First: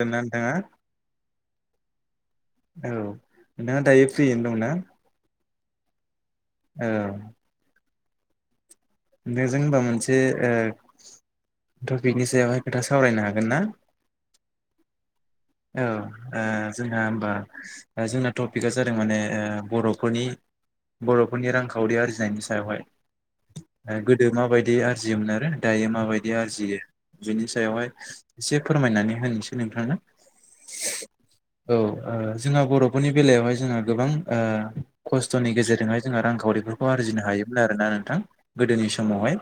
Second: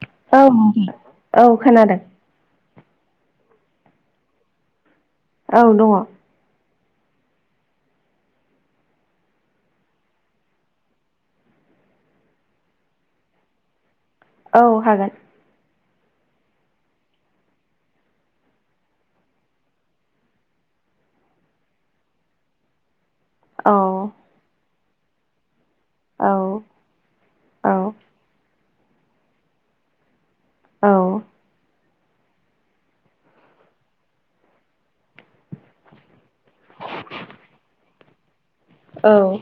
दोंना औ नोंथाङा औ खोनादों। औ नोंथाङा दायो फ्रियैनो दंना? औ दङ। ओ दे जों होनबा मोनसे ओ टपिकनि सायावहाय खोथा सावरायनो हागोन ना? औ हागोन। औ ओ जोंहा होमबा ओ जोंना टपिकआ जादों माने ओ बर'फोरनि बर'फोरनि रांखावरि आरजिनायनि सायावहाय। औ ओ गोदो माबायदि आरजियोमोन आरो दायो औ माबायदि आरजियो बिनि औ सायावहाय एसे फोरमायनानै होनोसै नोंथांनो। औ। औ ओ जोंहा बर'फोरनि बेलायावहाय जोंहा गोबां ओ ख स्थ'नि गेजेरजोंहाय जोंहा रांखावरिफोरखौ आरजिनो हायोब्ला आरो ना नोंथां गोदोनि औ समावहाय।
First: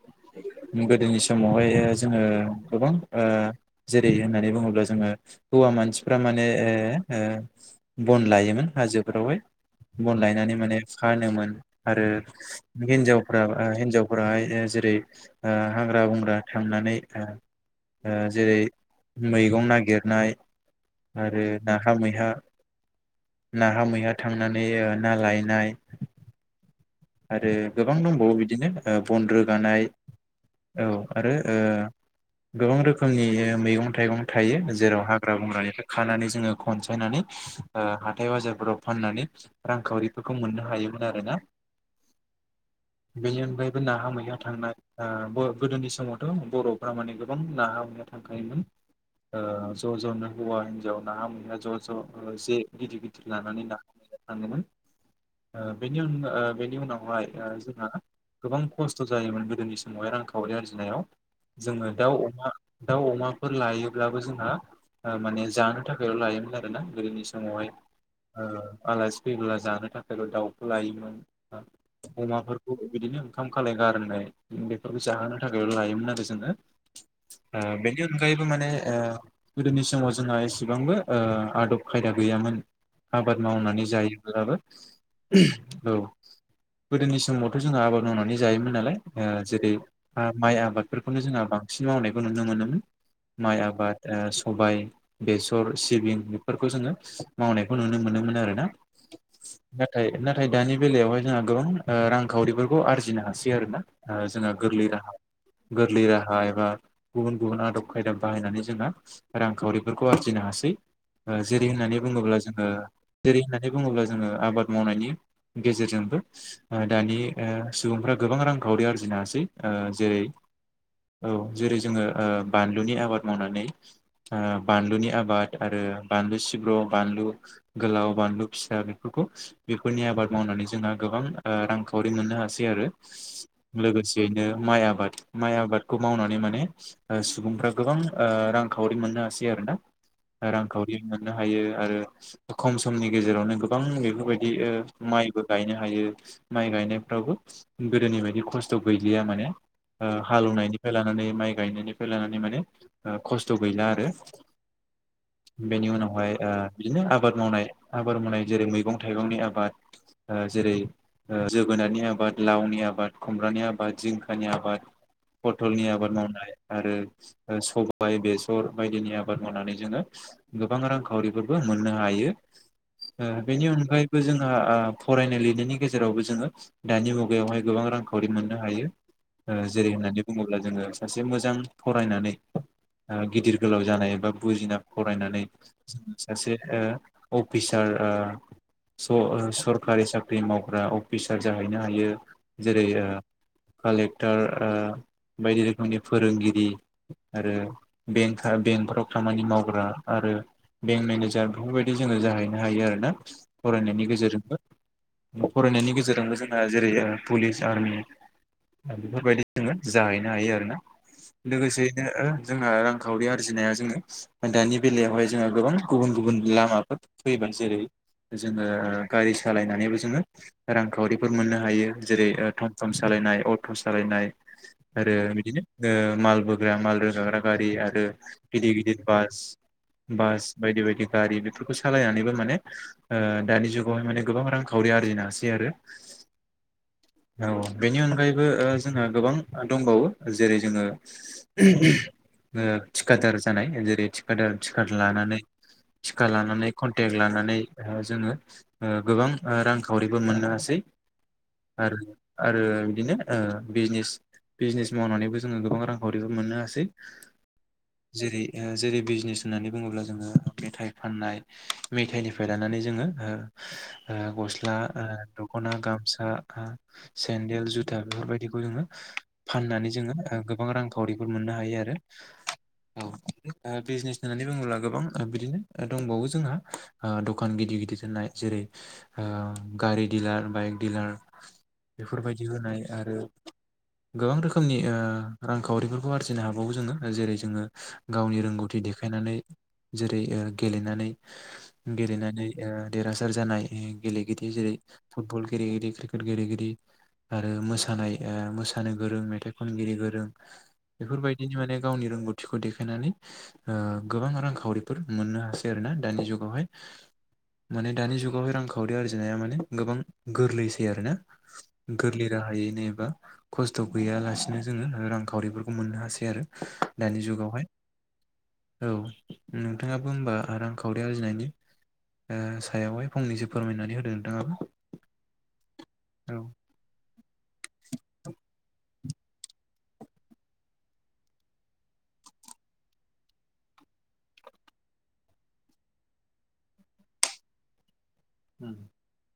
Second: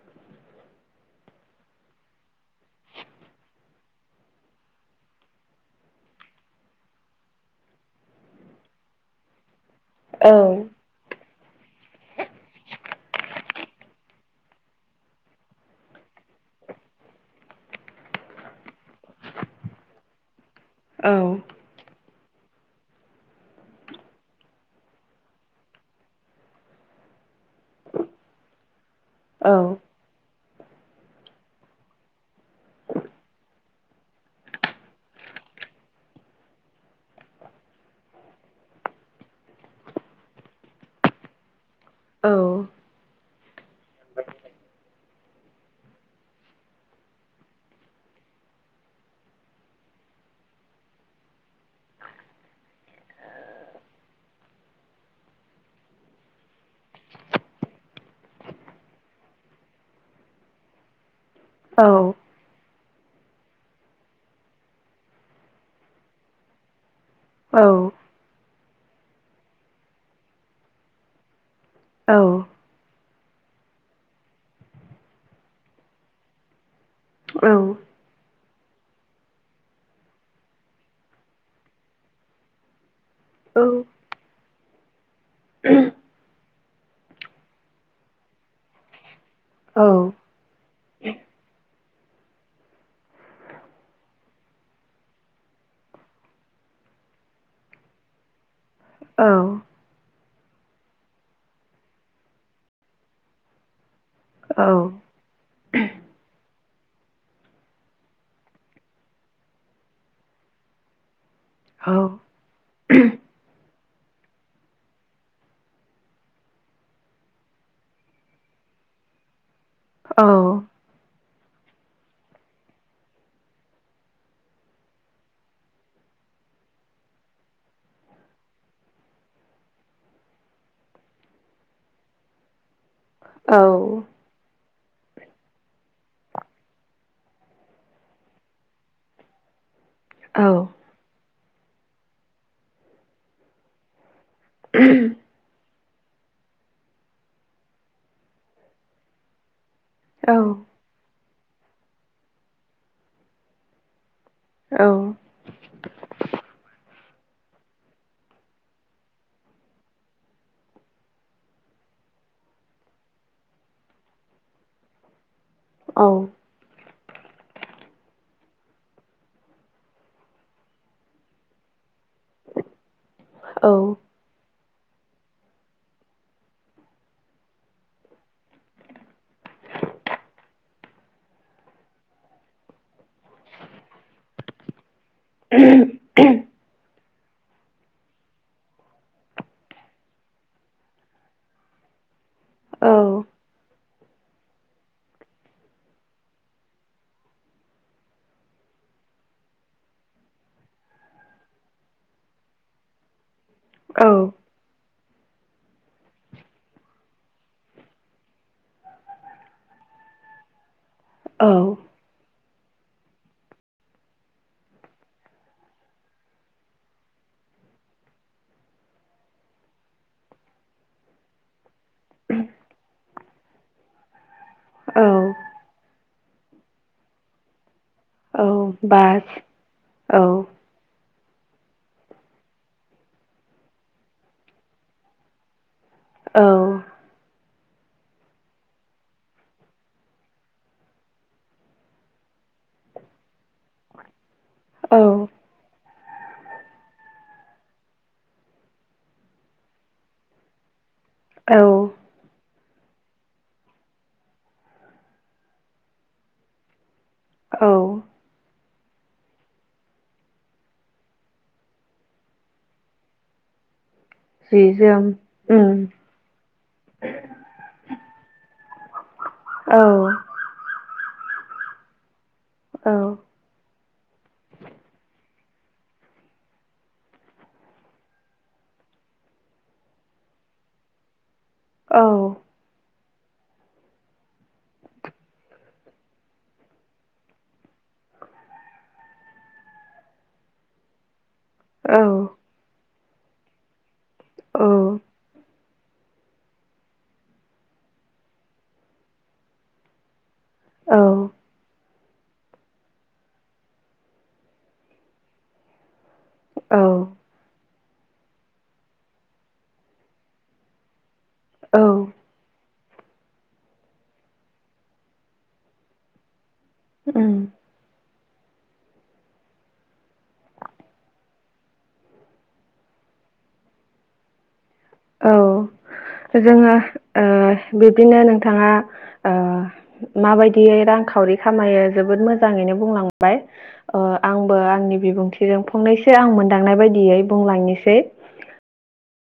[inaudible] गोदोनि समावहाय ओ जोङो गोबां ओ जेरै होननानै बुङोब्ला जोङो हौवा मानसिफ्रा माने ओ ओ बन लायोमोन हाजोफोरावहाय बन औ लायनानै माने फानोमोन आरो हिनजाव फोरा आ हिनजावफोराहाय जेरै ओ हाग्रा-बंग्रा थांनानै ओ जेरै मैगं नागिरनाय आरो नाहा मैहा नाहा-मैहा थांनानै ओ ना लायनाय आरो गोबां दंबावो बिदिनो ओ बन रोगानाय औ आरो ओ गोबां रोखोमनि मैगं-थाइगं थायो जेराव हाग्रा- बंग्रानिफ्राय खानानै जोङो खनसायनानै ओ हाथाय बाजारफोराव फाननानै रांखावरिफोरखौ मोननो हायोमोन आरोना। बेनि अनगायैबो नाहा-मैहा थांनाय आं बोयक गोदोनि समावथ' बर'फ्रा माने गोबां नाहा मैहा थांखायोमोन। ओ ज' ज'नो हौवा हिन्जाव नाहा मोहा ज' ज' ओ जे गिदिर गिदिर लानानै नाहा थाङोमोन। ओ बेनि आनगा ओ बेनि उनावहाय ओ जोंहा गोबां खस्थ' जायोमोन गोदोनि समावहाय रांखावरि आरजिनायाव जोङो दाउ, अमा दाउ अमाफोर लायोब्लाबो जोंहा ओ माने जानो थाखायल' लायोमोन आरो ना गोदोनि समावहाय आलासि ओ फैब्ला जानो थाखायबो दाउखौ लायोमोन। अमाफोरखौ बिदिनो ओंखाम खालाय गारनाय बेफोरखौ जाहोनो थाखाय लायोमोन आरो जोङो। ओ बेनि अन गायैबो माने ओ गोदोनि समाव जोंहा एसेबांबो आदब खायदा गैयामोन। आबाद मावनानै जायोब्लाबो औ गोदोनि समावथ' जोंहा आबाद मावनानै जायोमोन नालाय। ओ जेरै औ औ माइ आबादफोरखौनो जोंहा बांसिन मावनायखौ नुनो मोनोमोन। माइ आबाद ओ सबाय, बेसर, सिबिं बेफोरखौ जोङो मावनायखौ नुनो मोनो मोन आरोना। औ नाथाय नाथाय दानि बेलायावहाय जोंहा गोबां ओ रांखावरिफोरखौ आरजिनो हासै आरोना ओ जोंहा औ गोरलै राहा गोरलै राहा एबा गुबुन गुबुन आदब खायदा बाहायनानै जोंहा रांखावरिफोरखौ आरजिनो हासै। ओ जेरै होननानै बुङोब्ला जोङो जेरै होननानै बुङोब्ला जोङो आबाद मावनायनि गेजेरजोंबो ओ दानि ओ सुबुंफ्रा गोबां रांखावरि आरजिनो हासै। ओ जेरै औ जेरै जोङो ओ बानलुनि आबाद मावनानै ओ बानलुनि आबाद आरो बानलु सिब्र', बानलु गोलाव, बानलु फिसा बेफोरखौ बेफोरनि आबाद मावनानै जोंहा गोबां ओ रांखावरि मोननो हासै आरो लोगोसेैनो माय आ आबाद माइ आबादखौ मावनानै माने सुबुंफ्रा गोबां रांखावरि मोननो हासै आरोना। रांखावरि मोननो हायो आरो खम समनि गेजेरावनो गोबां बेफोरबायदि। ओ [inaudible] माइबो गायनो हायो माइ गायनायफ्रावबो गोदोनि बायदि खस्थ' गैलिया माने। हालेवनायनिफ्राय लानानै माइ गायनायनिफ्राय लानानै माने खस्थ' गैला आरो। बेनि उनावहाय ओ। बिदिनो आबाद मावनाय आबाद मावनाय जेरै मैगं थाइगंनि आबाद। जेरै जोगोनारनि आबाद लावनि आबाद खुमब्रानि आबाद जिंखानि आबाद। पथलनि आबाद मावनाय आरो। सबाय बेसर बायदिनि आबाद मावनानै जोङो गोबां रांखावरिफोरबो मोननो हायो। बेनि अनगायैबो जोंहा। फरायनाय लिरनायनि गेजेरावबो जोङो दानि मुगायावहाय गोबां रांखावरि मोननो हायो। जेरै होननानै बुङोब्ला जोङो सासे मोजां फरायनानै। आ गिदिर गोलाव जानाय एबा बुजिना फरायनानै सासे ओ अफिसार ओ स ओ सरखारि साख्रि मावग्रा अफिसार जाहैनो हायो जेरै ओ कालेक्टार ओ बायदि रोखोमनि फोरोंगिरि आरो बेंका बेंकफोराव खामानि मावग्रा आरो बेंक मेनेजार बेफोरबायदि जोङो जाहैनो हायो आरोना फरायनायनि गेजेरजोंबो फरायनायनि गेजेरजोंबो जोंहा जेरै पुलिस आर्मी बेफोरबायदि जोङो जाहैनो हायो आरोना लोगोसेयैनो जोंना रांखावरि आरजिनाया जोङो दानि बेलायावहाय जोंहा गोबां गुबुन गुबुन लामाफोर फैबाय। जेरै जोंङो गारि। सालायनानैबो जोङो रांखावरिफोर मोननो हायो जेरै थम थम सालायनाय अट' सालायनाय। आरो बिदिनो ओ माल बोग्रा माल रोगाग्रा गारि आरो। गिदिर गिदिर बास औ बास बायदि बायदि। गारि बेफोरखौ सालायनानैबो माने ओ दानि जुगावहाय माने गोबां रांखावरि आरजिनो हासै आरो। औ। औ बेनि अनगायैबो ओ जोंहा गोबां दंबावो जेरै जोङो। ओ थिखादार जानाय जेरै थिखादार थिक औ लानानै। टिका लानानै कन्टेक्ट लानानै ओ जोङो ओ गोबां रांखावरिबो मोननो हासै। औ। आरो आरो बिदिनो ओ बिजनेस बिजनेस मावनानैबो जोङो गोबां रांखावरिबो मोननो हासै। औ। जेरै जेरै बिजनेस होननानै बुङोब्ला जोङो मेथाइ फाननाय मेथाइनिफ्राय लानानै जोङो ओ औ जि गस्ला जोम ओ दख'ना उम गामसा ओ सेन्देल जुथा बेफोरबायदिखौ जोङो। औ फाननानै जोङो गोबां रांखावरिफोर मोननो हायो आरो औ ओ बिजनेस होननानै बुङोब्ला गोबां बिदिनो दंबावो जोंहा ओ दखान गिदिर गिदिर होनाय जेरै ओ गारि दिलार बाइक डिलार औ बेफोरबायदि होनाय। आरो गोबां रोखोमनि ओ रांखावरिफोरखौ आरजिनो हाबावो जोङो जेरै जोङो गावनि रोंगौथि। देखायनानै जेरै ओ गेलेनानै। औ गेलेनानै ओ देरहासार जानाय गेलेगिरि जेरै औ फुटबल। गेलेगिरि क्रिकेट गेलेगिरि आरो मोसानाय मोसानो गोरों मेथाइ खनगिरि गोरों। औ बेफोरबायदिनि माने। गावनि रोंगौथिखौ देखायनानै ओ गोबां रांखावरिफोर मोननो हासै आरोना दानि जुगाव। हाय औ माने दानि जुगावहाय रांखावरि आरजिनाया माने गोबां गोरलैसै आरोना। गोरलै राहायैनो। खस्थ' गैयालासिनो जोङो रांखावरिफोरखौ मोननो हासै आरो। दानि उम जुगावहाय। औ नोंथाङाबो होमबा रांखावरि आरजिनायनि ओ सायावहाय फंनैसो फोरमायनानै होदो नोंथाङाबो औ औ जोङो ओ बिदिनो नोंथाङा ओ [inaudible] माबायदियै रांखावरि खामायो जोबोद मोजाङैनो बुंलांबाय अ आंबो आंनि बिबुंथिजों फंनैसो आं मोनदांनाय बायदियै बुंलांनिसै [inaudible]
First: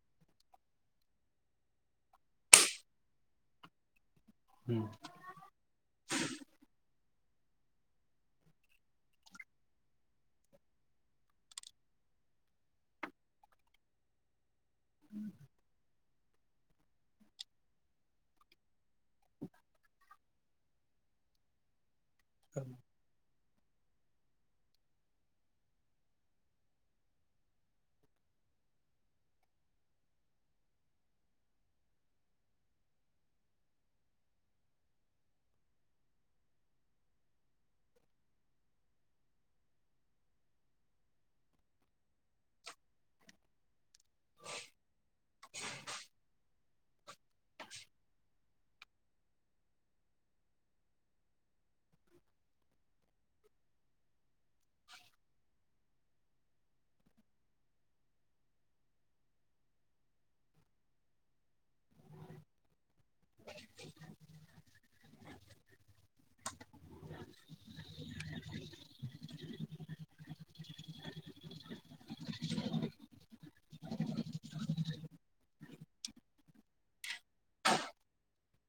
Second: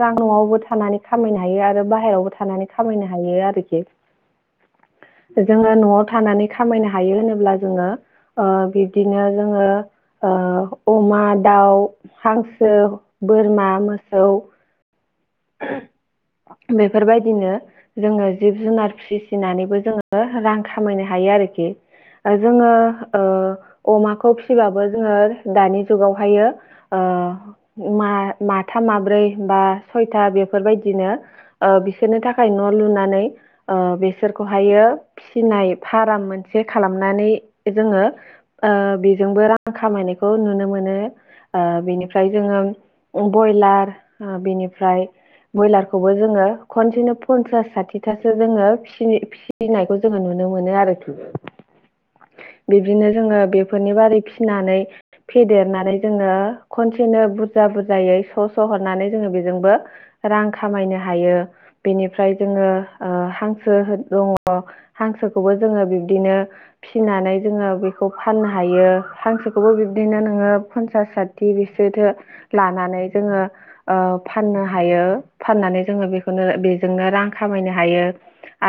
रां नआवबो थानानै खामायनो हायो आरो बाहेरायावबो थानानै खामायनो हायो आरोखि उम जोङो नआव थानानै खामायनो हायो होनोब्ला जोङो ओ बिब्दिनो जोङो ओ अमा दाउ हांसो बोरमा मोसौ [inaudible] बेफोरबायदिनो जोङो जिब जुनार फिसिनानैबो जोङो रां खामायनो हायो आरो खो जोङो ओ अमाखौ फिबाबो जोङो दानि जुगावहायो ओ मा मा थाम माब्रै बा सयथा बेफोरबायदिनो ओ बिसोरनि थाखाय न लुनानै ओ बेसोरखौहायो फिनाय फाराम मोनसे खालामनानै जोङो ओ बेजोंबो रां खालाम खामायनायखौ नुनो मोनो। ओ बिनिफ्राय जोङो बयलार बेनिफ्राय बयलारखौबो जोङो खनसेनो पन्सास साथिथासो जोङो फिनि फिनायखौ जोङो नुनो मोनो आरोखि [inaudible] बिब्दिनो जोङो बेफोरनि बारै फिनानै फेदेरनानै जोङो खनसेनो बुरजा बुरजायै स स हरनानै जोङो बे जोंबो रां खामायनो हायो बेनिफ्राय जोङो ओ हांसो दङ। हांसोखौबो जोङो बिब्दिनो फिनानै जोङो बेखौ फाननो हायो हां फोरखौबो बिब्दिनो नोङो फनसास साथि बिसोरथो लानानै जोङो ओ फाननो हायो। फाननानै जोङो बेखौनो बेजोंनो रां खामायनो हायो।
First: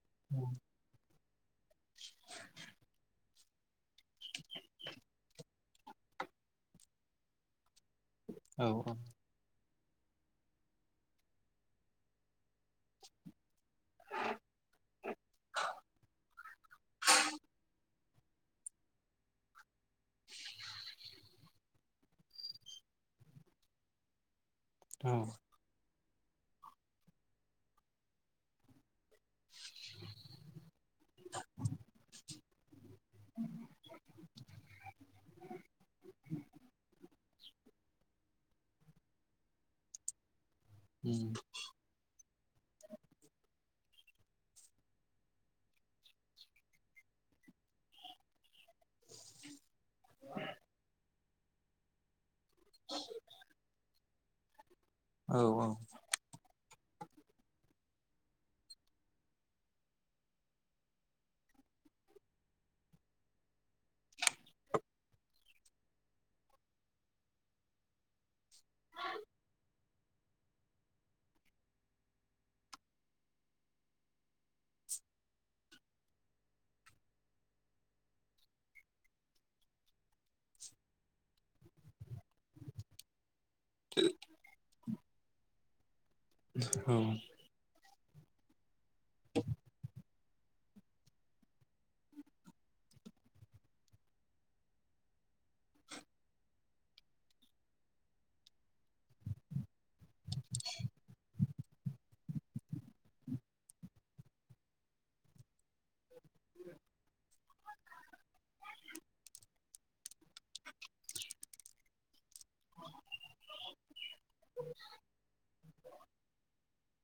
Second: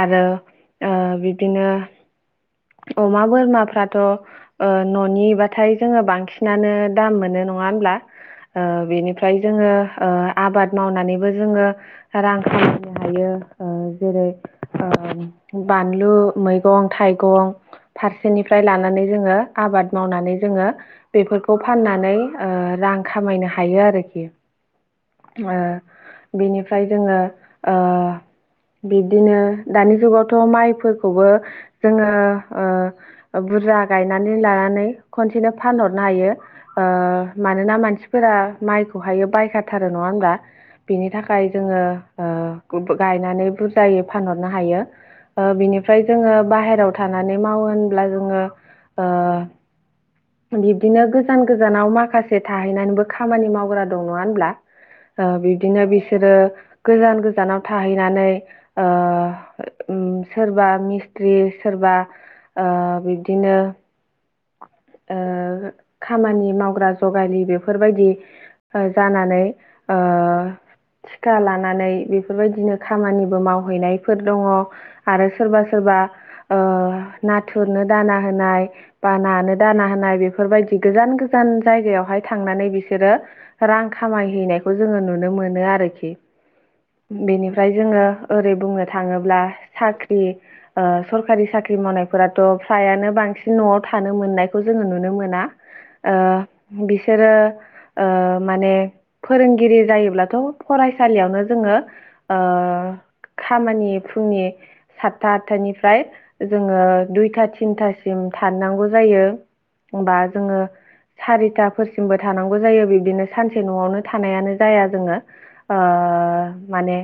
आरो ओ बिब्दिनो अमा बोरमाफ्राथ ओ ननि बाथाय जोङो बांसिनानो दाम मोनो। नङा होनब्ला ओ औ बेनिफ्राय जोङो ओ आबाद मावनानैबो जोङो रां खामायनो हायो। ओ जेरै ओ बानलु मैगं थाइगं फारसेनिफ्राय लानानै जोङो आबाद मावनानै जोङो बेफोरखौ फाननानै ओ रां खामायनो हायो आरोखि। औ बेनिफ्राय जोङो ओ बिब्दिनो दानि जुगावथ माइफोरखौबो जोङो ओ बुरजा गायनानै लानानै खनसेनो फानहरनो हायो ओ मानोना मानसिफोरा माइखौहायो बायखाथारो नङा होमब्ला बिनि उम थाखाय जोङो [inaudible] ओ गायनानै बुरजायै फानहरनो हायो। ओ बिनिफ्राय जोङो बाहेरायाव थानानै मावो होनब्ला जोङो ओ बिब्दिनो गोजान गोजानाव माखासे थाहैनानैबो खामानि मावग्रा दं नङा होनब्ला। ओ औ बिब्दिनो बिसोरो गोजान गोजानाव थाहैनानै ओ ओं सोरबा मिस्थ्रि सोर बा ओ बिदिनो ओ खामानि मावग्रा जगालि बेफोरबायदि ओ जानानै ओ थिखा लानानै बेफोरबायदिनो खामानिबो मावहैनायफोर दङ आरो सोरबा सोरबा ओ नाथुरनो दाना होनाय बा नानो दाना होनाय बे बेफोरबायदि गोजान गोजान जायगायावहाय थांनानै बिसोरो रां खामायहैनाय खौ जोङो नुनो मोनो आरोखि। बेनिफ्राय जोङो ओरै बुंनो थाङोब्ला साख्रि सरखारि साख्रि मावनायफोराथ' फ्रायानो बांसिन न'आव थानो मोननाय खौ जोङो नुनो मोना। ओ बिसोरो माने फोरोंगिरि जायोब्लाथ' फराय फरायसालियावनो जोङो खामानि फुंनि सतथा आतथानिफ्राय जोङो दुइथा थिनथासिम थाननांगौ जायो। बा जोङो सारिथा फोरसिमबो थानांगौ जायो। बिब्दिनो सानसे न'आवनो थानायानो जाया जोङो ओ ओ माने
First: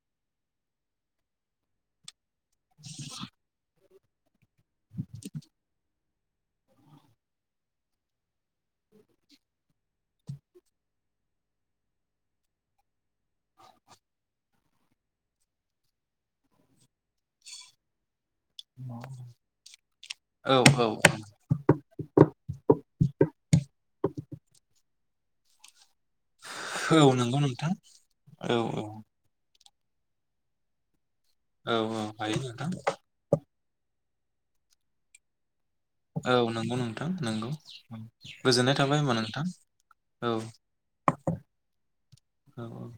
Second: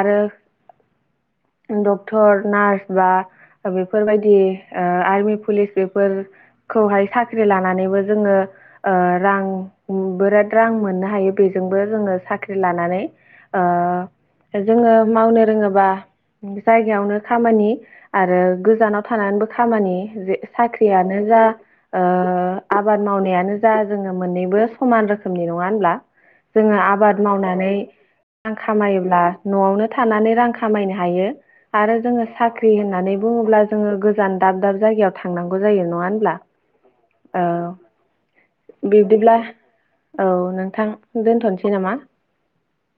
आरो [inaudible] डक्टर नार्स बा बेफोरबायदि ओ आर्मि पुलिस बेफोर खौहाय साख्रि लानानैबो जोङो ओ रां बिराद रां मोननो हायो बेजोंबो जोङो साख्रि लानानै ओ जोङो मावनो रोङोबा जायगायावनो खामानि आरो गोजानाव थानानैबो खामानि जे औ औ साख्रियानो जा ओ ओ आबाद मावनायानो जा जोङो मोननैबो समान रोखोमनि नङा होनब्ला जोङो औ आबाद नंगौ मावनानै नोंथां औ रां खामायोब्ला न'आवनो थानानै रां खामायनो हायो। औ आरो औ जोङो हायो नोंथां साख्रि होननानै बुङोब्ला जोङो गोजान दाब दाब जायगायाव थांनां गौ जायो नङा औ होमब्ला नंगौ नोंथां नंगौ गोजोननाय थाबाय होमबा बिब्दिब्ला नोंथां औ नोंथां दोनथ'नोसै नामा औ औ